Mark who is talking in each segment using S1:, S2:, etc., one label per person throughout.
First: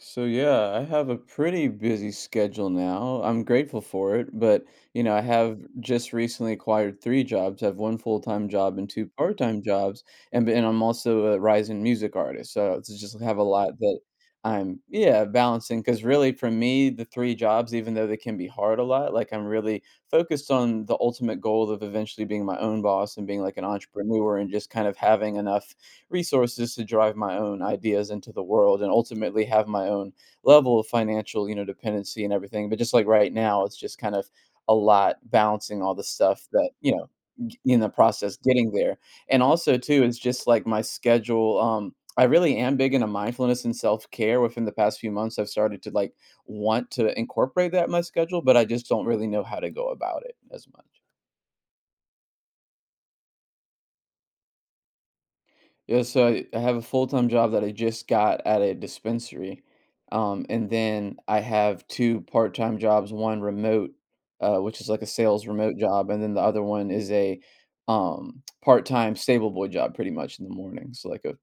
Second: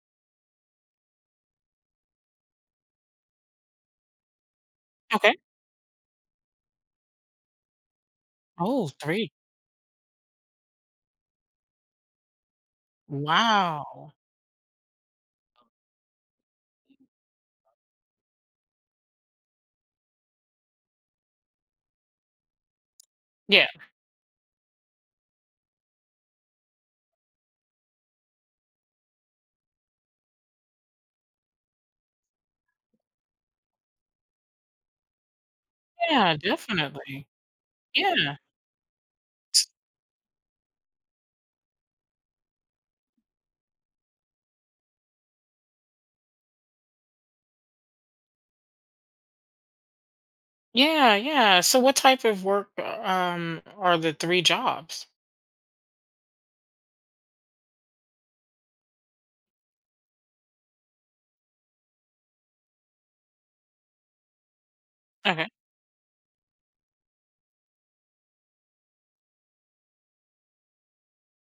S1: So yeah, I have a pretty busy schedule now. I'm grateful for it, but I
S2: Okay.
S1: have just recently acquired three jobs. I have one full-time job
S2: Oh,
S1: and two
S2: 3.
S1: part-time jobs, and I'm also a rising music artist. So it's just have a lot that
S2: Wow.
S1: I'm, yeah, balancing, because really for me, the three jobs, even though they can be hard a lot, like I'm really focused on the ultimate goal of eventually being my own boss and being like an
S2: Yeah.
S1: entrepreneur and just kind of having enough resources to drive my own ideas into the world and ultimately have my own level of financial dependency and everything. But just like right now, it's just kind of a lot balancing all the
S2: Yeah,
S1: stuff that, you know,
S2: definitely.
S1: g- in the
S2: Yeah.
S1: process getting there. And
S2: S
S1: also too, it's just like my schedule. I really am big into mindfulness and self care. Within the past few months, I've started to like want to incorporate that in my schedule, but I just don't really know how to go about it as much.
S2: Yeah, yeah. So what type of work, are the 3 jobs?
S1: Yeah, so I have a full-time job that I just got at a dispensary. And then I have two part-time jobs, one remote, which is like a sales
S2: Okay.
S1: remote job, and then the other one is a part-time stable boy job pretty much in the morning, so like a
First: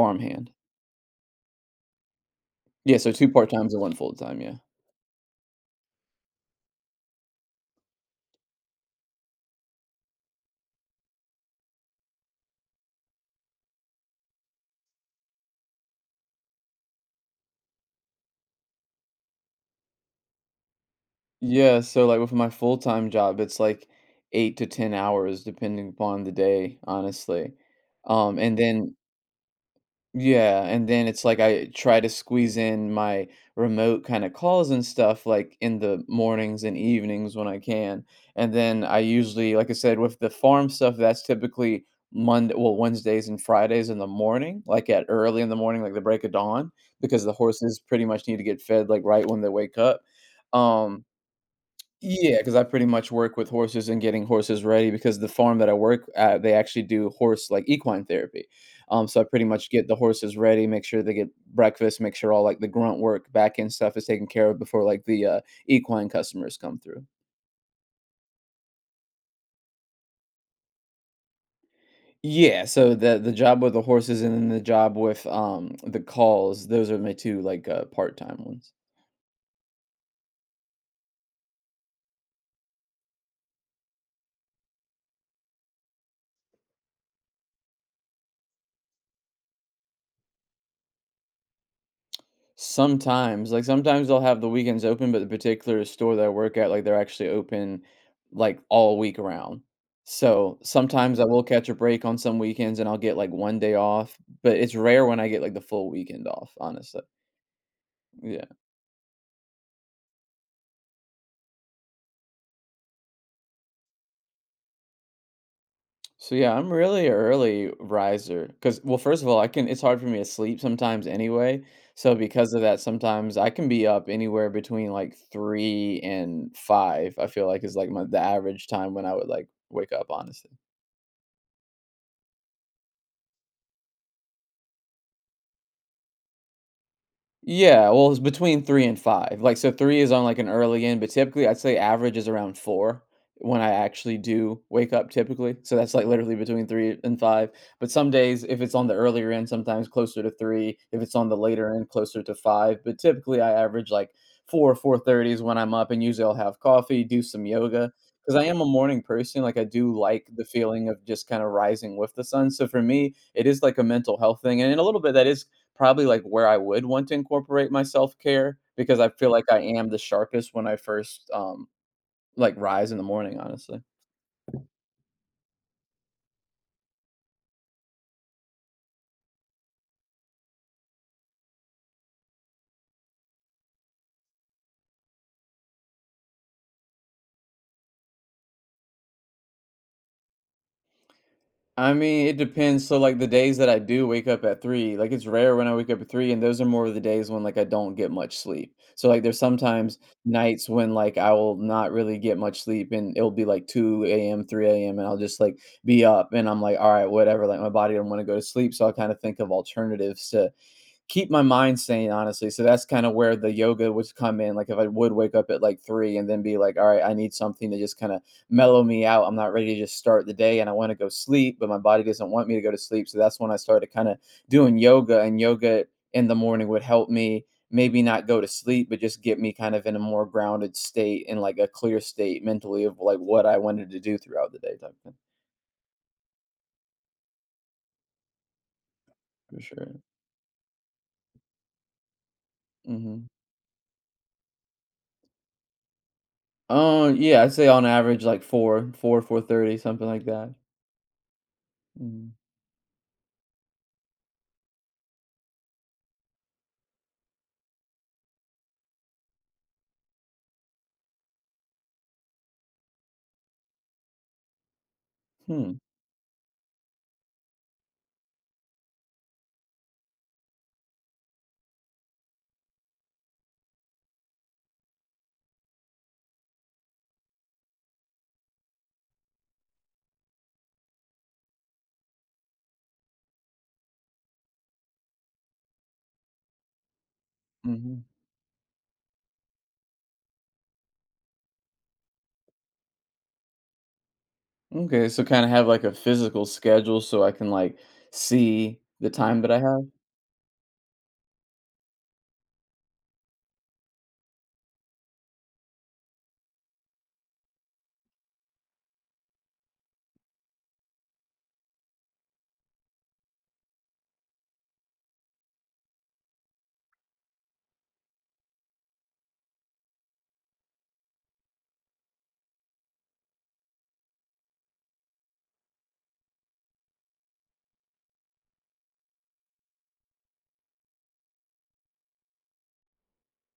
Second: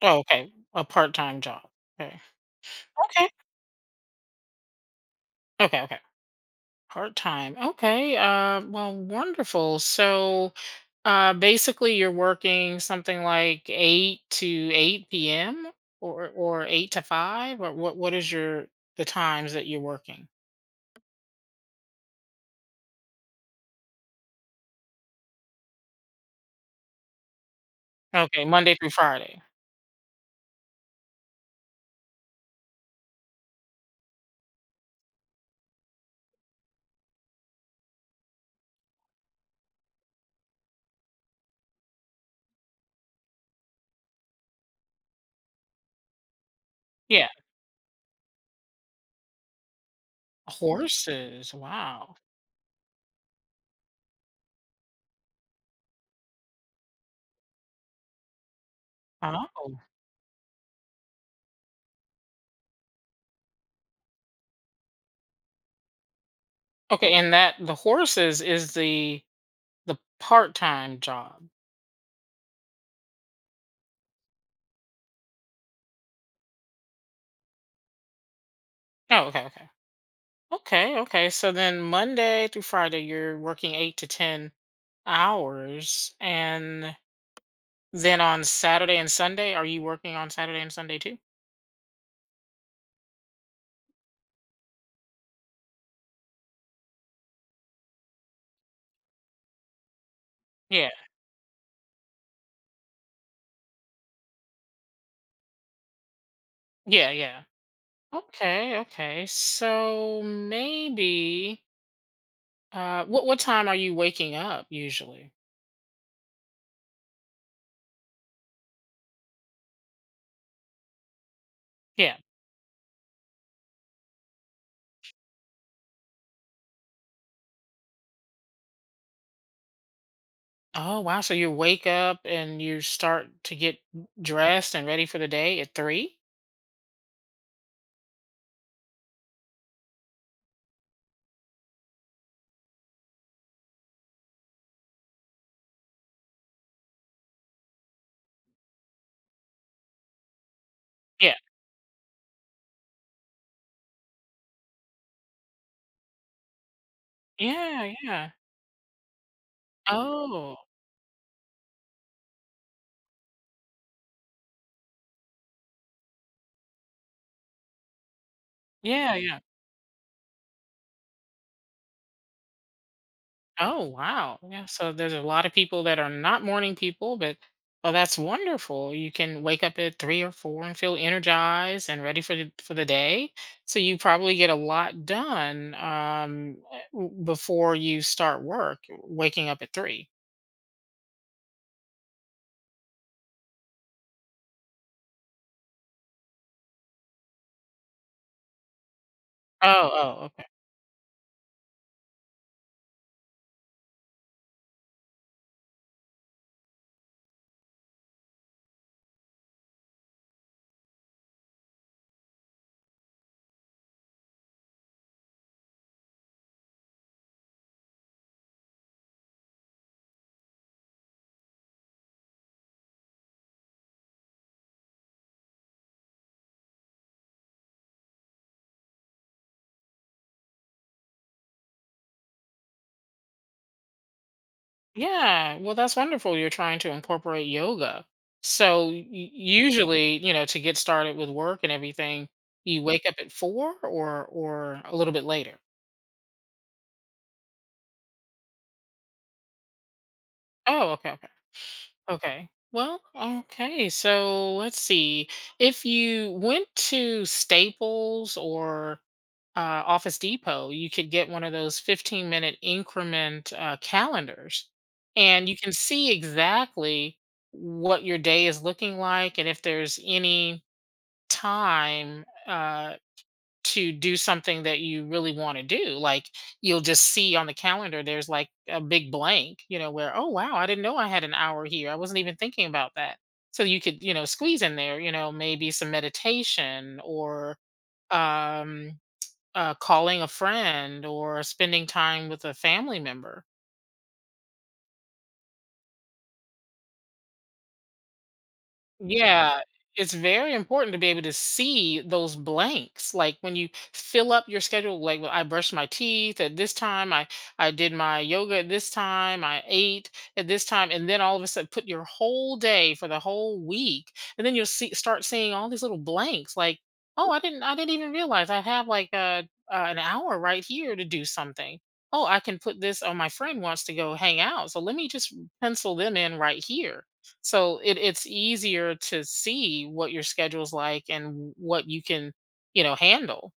S2: Oh, okay. A part-time job. Okay.
S1: Yeah, so two
S2: Okay.
S1: part-times and one full-time, yeah.
S2: Okay, okay. Part-time. Okay, well, wonderful. So, basically, you're working something like 8 to 8 PM or 8 to 5? Or what is your the times that you're working?
S1: Yeah, so like with my full-time job, it's like 8 to 10 hours depending upon the day, honestly.
S2: Okay,
S1: And
S2: Monday through
S1: then
S2: Friday.
S1: Yeah, and then it's like I try to squeeze in my remote kind of calls and stuff like in the mornings and evenings when I can. And then I usually, like I said, with the farm stuff, that's typically Wednesdays and Fridays in the morning, like at early in the morning, like the break of dawn, because
S2: Yeah.
S1: the horses pretty much need to get fed like right when they wake up. Um,
S2: Horses, wow.
S1: yeah, because I pretty much work with horses and getting horses ready, because the farm that I work at, they actually do horse like equine therapy. So I pretty much
S2: Oh,
S1: get the horses ready, make sure they get breakfast, make sure all like the grunt work, back end stuff is taken care of before like the equine customers come through.
S2: okay, and that the horses is the part-time job.
S1: Yeah, so the job with the horses and then the job with the calls, those are my two, like, part time ones.
S2: Oh, okay, okay. Okay, okay. So then Monday through Friday, you're working 8 to 10 hours, and then on Saturday and Sunday, are you working on Saturday and Sunday too?
S1: Sometimes, like sometimes they'll have the weekends open, but the particular store that I work at, like they're actually open like all week around. So
S2: Yeah.
S1: sometimes I will catch a break on some weekends and I'll get like one day off, but it's rare when I get like the full weekend off, honestly.
S2: Yeah, yeah.
S1: Yeah.
S2: Okay, okay. So maybe what time are you waking up usually?
S1: So yeah, I'm really a early riser because, well, first of all, I can it's hard for me to sleep sometimes anyway. So
S2: Yeah.
S1: because of that, sometimes I can be up anywhere between like 3 and 5, I feel like is like my the average time when I would like wake up, honestly.
S2: Oh, wow! So you wake up and you start to get dressed and ready for the day at three.
S1: Yeah, well, it's between 3 and 5. Like, so 3 is on, like, an early end, but typically I'd say average is around 4 when I actually do wake up typically. So that's, like, literally between 3 and 5. But some days, if it's on the earlier end, sometimes closer to 3. If it's on
S2: Yeah.
S1: the later end, closer to 5. But typically I average, like, 4, 4:30 is when I'm up, and usually I'll have coffee, do some yoga,
S2: Yeah. Yeah.
S1: because I am a morning person. Like, I do like the
S2: Oh.
S1: feeling of just kinda rising with the sun. So for me, it is like a mental health thing, and in a little bit that is probably, like, where I would want to incorporate my self-care, because I
S2: Yeah.
S1: feel
S2: Yeah.
S1: like I am the sharpest when I first, like, rise in the morning, honestly.
S2: Oh, wow. Yeah. So there's a lot of people that are not morning people, but well, that's wonderful. You can wake up at three or four and feel energized and ready for the day. So you probably get a lot done before you start work. Waking up at three.
S1: I mean, it depends. So, like, the days that I do wake up at three, like, it's rare when I wake up at three, and those are more of the days when, like, I don't get much sleep. So, like, there's sometimes
S2: Oh. Oh.
S1: nights when, like, I will not really get much sleep, and it'll be like 2 a.m., 3 a.m., and I'll just, like, be up, and I'm like, all right, whatever. Like, my body do not want to go to sleep. So, I kind of think of alternatives to keep my mind sane, honestly. So that's kind of where the yoga would come in. Like if I would wake up at like three and then be like, all right, I need something to just kind of mellow me out. I'm not ready to just start the day and I want to go sleep, but my body doesn't want me to go to sleep. So that's when I started kind of doing yoga, and yoga in the morning would help me maybe not go to sleep, but just get me kind of in a more grounded state and like a clear state mentally of like what I wanted to do throughout the day type thing.
S2: Yeah, well, that's wonderful. You're trying to incorporate yoga. So
S1: For sure.
S2: usually, you know, to get started with work and everything, you wake up
S1: Mm-hmm.
S2: at four or a little bit later.
S1: Yeah, I'd say on average like 4, 4, 4:30, something like that.
S2: Oh, okay, okay,
S1: Mm.
S2: okay. Well, okay. So let's see. If you went to Staples or Office Depot, you could get one of those 15-minute increment calendars and you can
S1: Hmm.
S2: see exactly what your day is looking like and if there's any time to do something that you really want to do. Like you'll just see on the calendar, there's like a big blank, you know, where, oh, wow, I didn't know I had an hour here. I wasn't even thinking about that. So you could, you know, squeeze in there, you know, maybe some meditation or,
S1: Mhm.
S2: um calling a friend or spending time with a family member.
S1: Okay, so kinda have, like, a physical schedule so I can, like, see the time that I
S2: Yeah,
S1: have?
S2: it's very important to be able to see those blanks. Like when you fill up your schedule, like well, I brushed my teeth at this time, I did my yoga at this time, I ate at this time, and then all of a sudden put your whole day for the whole week, and then you'll see start seeing all these little blanks. Like, oh, I didn't even realize I have like an hour right here to do something. Oh, I can put this. Oh, my friend wants to go hang out, so let me just pencil them in right here so it's easier to see what your schedule's like and what you can, you know, handle.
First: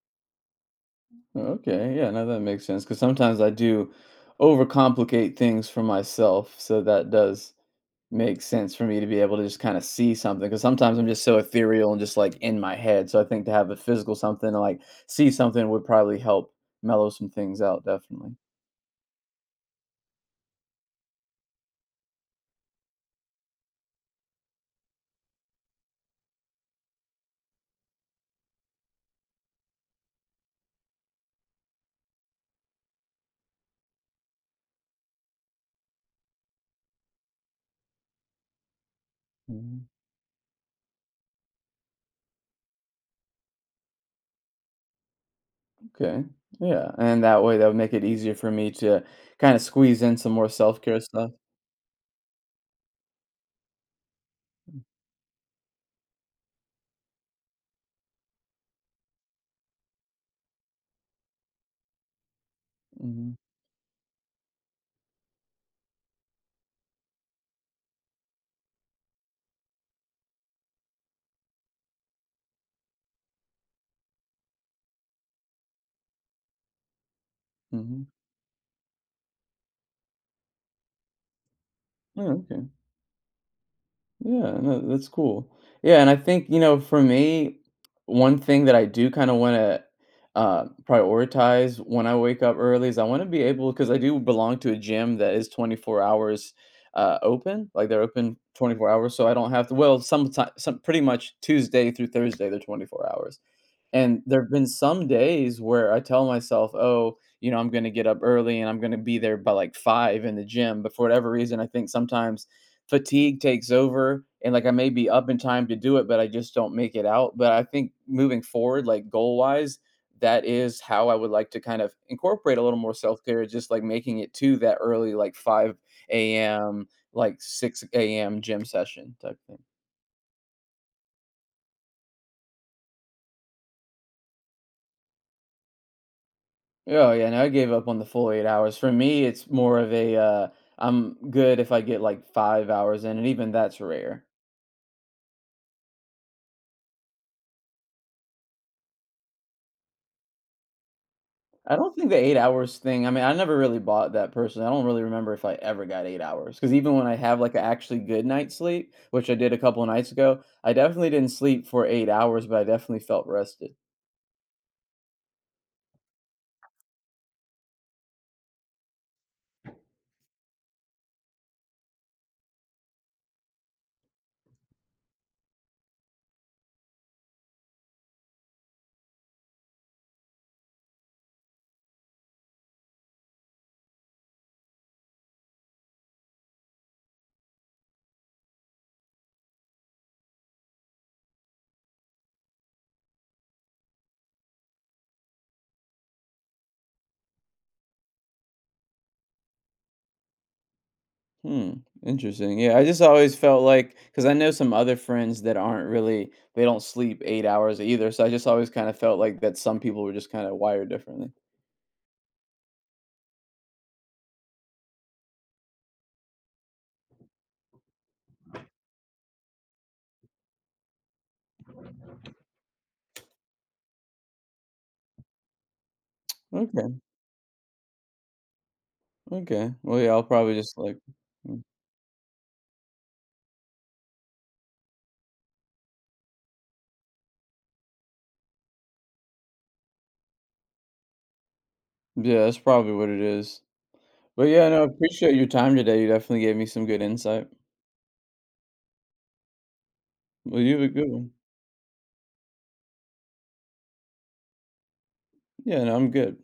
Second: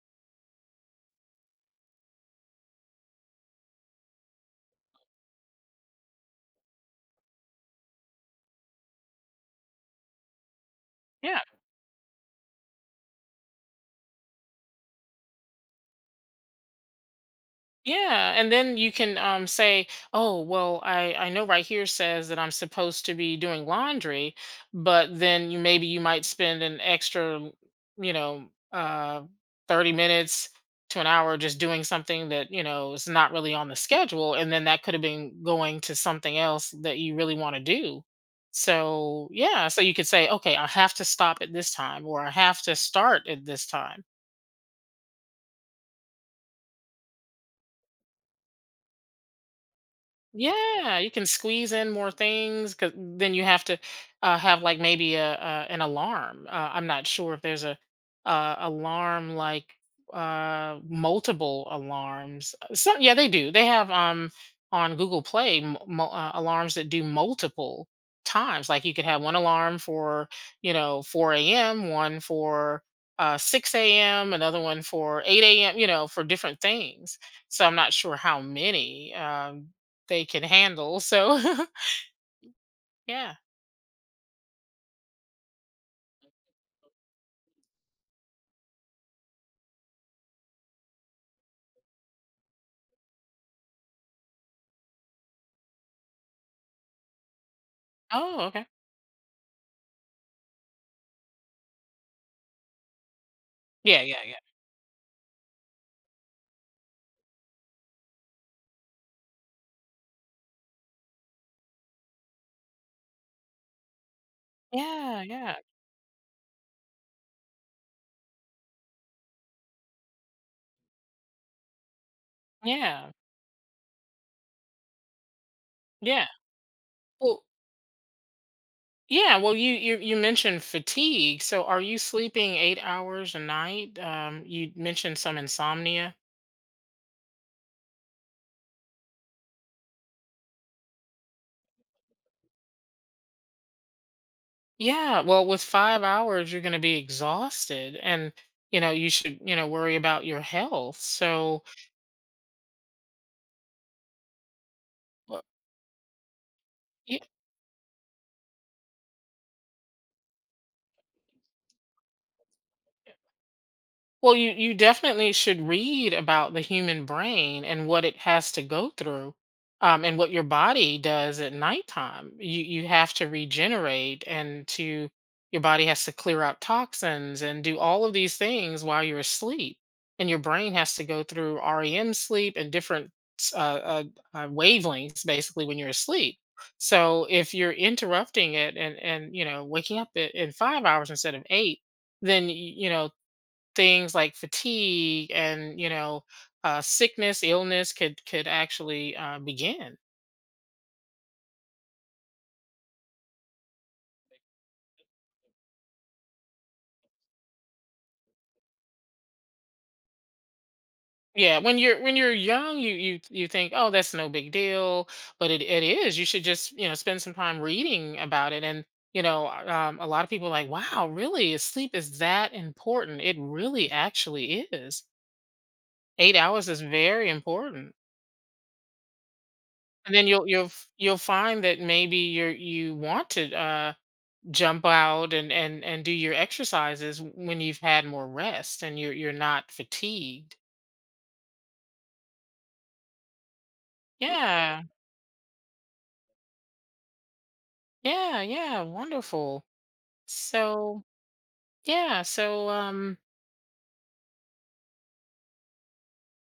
S1: Oh, okay, yeah, no, that makes sense. Because sometimes I do overcomplicate things for myself, so that does make sense for me to be able to just kinda see something. Because sometimes I'm just so
S2: Yeah.
S1: ethereal and just, like, in my head, so I think to have a physical something to, like, see something would probably help mellow some things out, definitely.
S2: Yeah, and then you can say, "Oh, well, I know right here says that I'm supposed to be doing laundry, but then you maybe you might spend an extra, you know, 30 minutes to an hour just doing something that, you know, is not really on the schedule, and then that could have been going to something else that you really want to do." So, yeah, so
S1: Mhm.
S2: you could say, "Okay, I have to stop at this time, or I have to start at this time."
S1: Okay. Yeah, and that way, that would make it easier for me to kinda squeeze in some more self-care
S2: Yeah, you can
S1: stuff.
S2: squeeze in more things because then you have to have like maybe a an alarm. I'm not sure if there's a alarm like multiple alarms. Some yeah, they
S1: Mhm,
S2: do. They have on Google Play alarms that do multiple times. Like you could have one alarm for, you know, 4 a.m., one for 6 a.m., another one for 8 a.m. You know, for different things, so I'm not
S1: mhm.
S2: sure how many. They can handle, so
S1: Yeah, okay.
S2: yeah.
S1: Yeah, no, that's cool. Yeah, and I think, for me, one thing that I do kinda wanna, prioritize when I wake up early is I wanna be able, because I do belong to a gym that is 24 hours, open, like, they're open
S2: Oh, okay.
S1: 24 hours, so I don't have to, well, some pretty much Tuesday through Thursday, they're 24 hours.
S2: Yeah, yeah,
S1: And
S2: yeah.
S1: there've been some days where I tell myself, "Oh, I'm gonna get up early and I'm gonna be there by like 5 in the gym," but for whatever reason, I think sometimes fatigue takes over and like I may be
S2: Yeah,
S1: up in
S2: yeah,
S1: time to do it, but I just don't make it out. But I think moving forward, like goal wise, that is how I would like to kind of incorporate a little more
S2: yeah,
S1: self care, just like making it to that early, like
S2: yeah.
S1: 5 a.m., like
S2: Well,
S1: 6 a.m. gym session
S2: yeah,
S1: type
S2: well,
S1: thing.
S2: you mentioned fatigue, so are you sleeping 8 hours a night? You mentioned some insomnia.
S1: Oh, yeah, no, I gave up on the full 8 hours. For me, it's more of a, I'm good if I get, like, 5 hours in, and even that's rare.
S2: Yeah, well, with 5 hours, you're gonna be exhausted, and, you know, you should, you know, worry about your health, so,
S1: I don't think the 8 hours thing, I mean, I never really bought that personally. I don't really remember
S2: well,
S1: if I ever got 8 hours, because even when I
S2: ye
S1: have, like, an actually good night's sleep, which I did a couple nights ago, I definitely didn't sleep for 8 hours, but I definitely felt rested.
S2: well, you definitely should read about the human brain and what it has to go through, and what your body does at nighttime. You have to regenerate and to your body has to clear out toxins and do all of these things while you're asleep, and your brain has to go through REM sleep and different s- uh, uh, wavelengths basically when you're asleep. So if you're interrupting it and you know waking up at, in 5 hours instead of eight, then you know, things like fatigue, and you know, sickness illness could actually begin.
S1: Hmm, interesting. Yeah, I just always felt like, because I know some other friends that aren't really they don't sleep 8 hours either. So I just always kind of felt like that some people were just kind of wired differently.
S2: Yeah, when you're young, you think, oh, that's no big deal, but it is. You should just, you know, spend some time reading about it, and you know, a lot of people are like, wow, really is sleep is that important. It really actually is. 8 hours is
S1: Okay,
S2: very important,
S1: okay. Well, yeah,
S2: and
S1: I'll
S2: then
S1: probably just like
S2: you'll find that maybe you're you want to jump out and and do your exercises when you've had more rest and you're not fatigued.
S1: yeah, that's probably what it is. But yeah,
S2: Yeah.
S1: no, I appreciate your time today. You definitely gave me some good insight.
S2: Yeah, yeah, wonderful.
S1: Well, you have a
S2: So,
S1: good one.
S2: yeah, so
S1: Yeah, no, I'm good.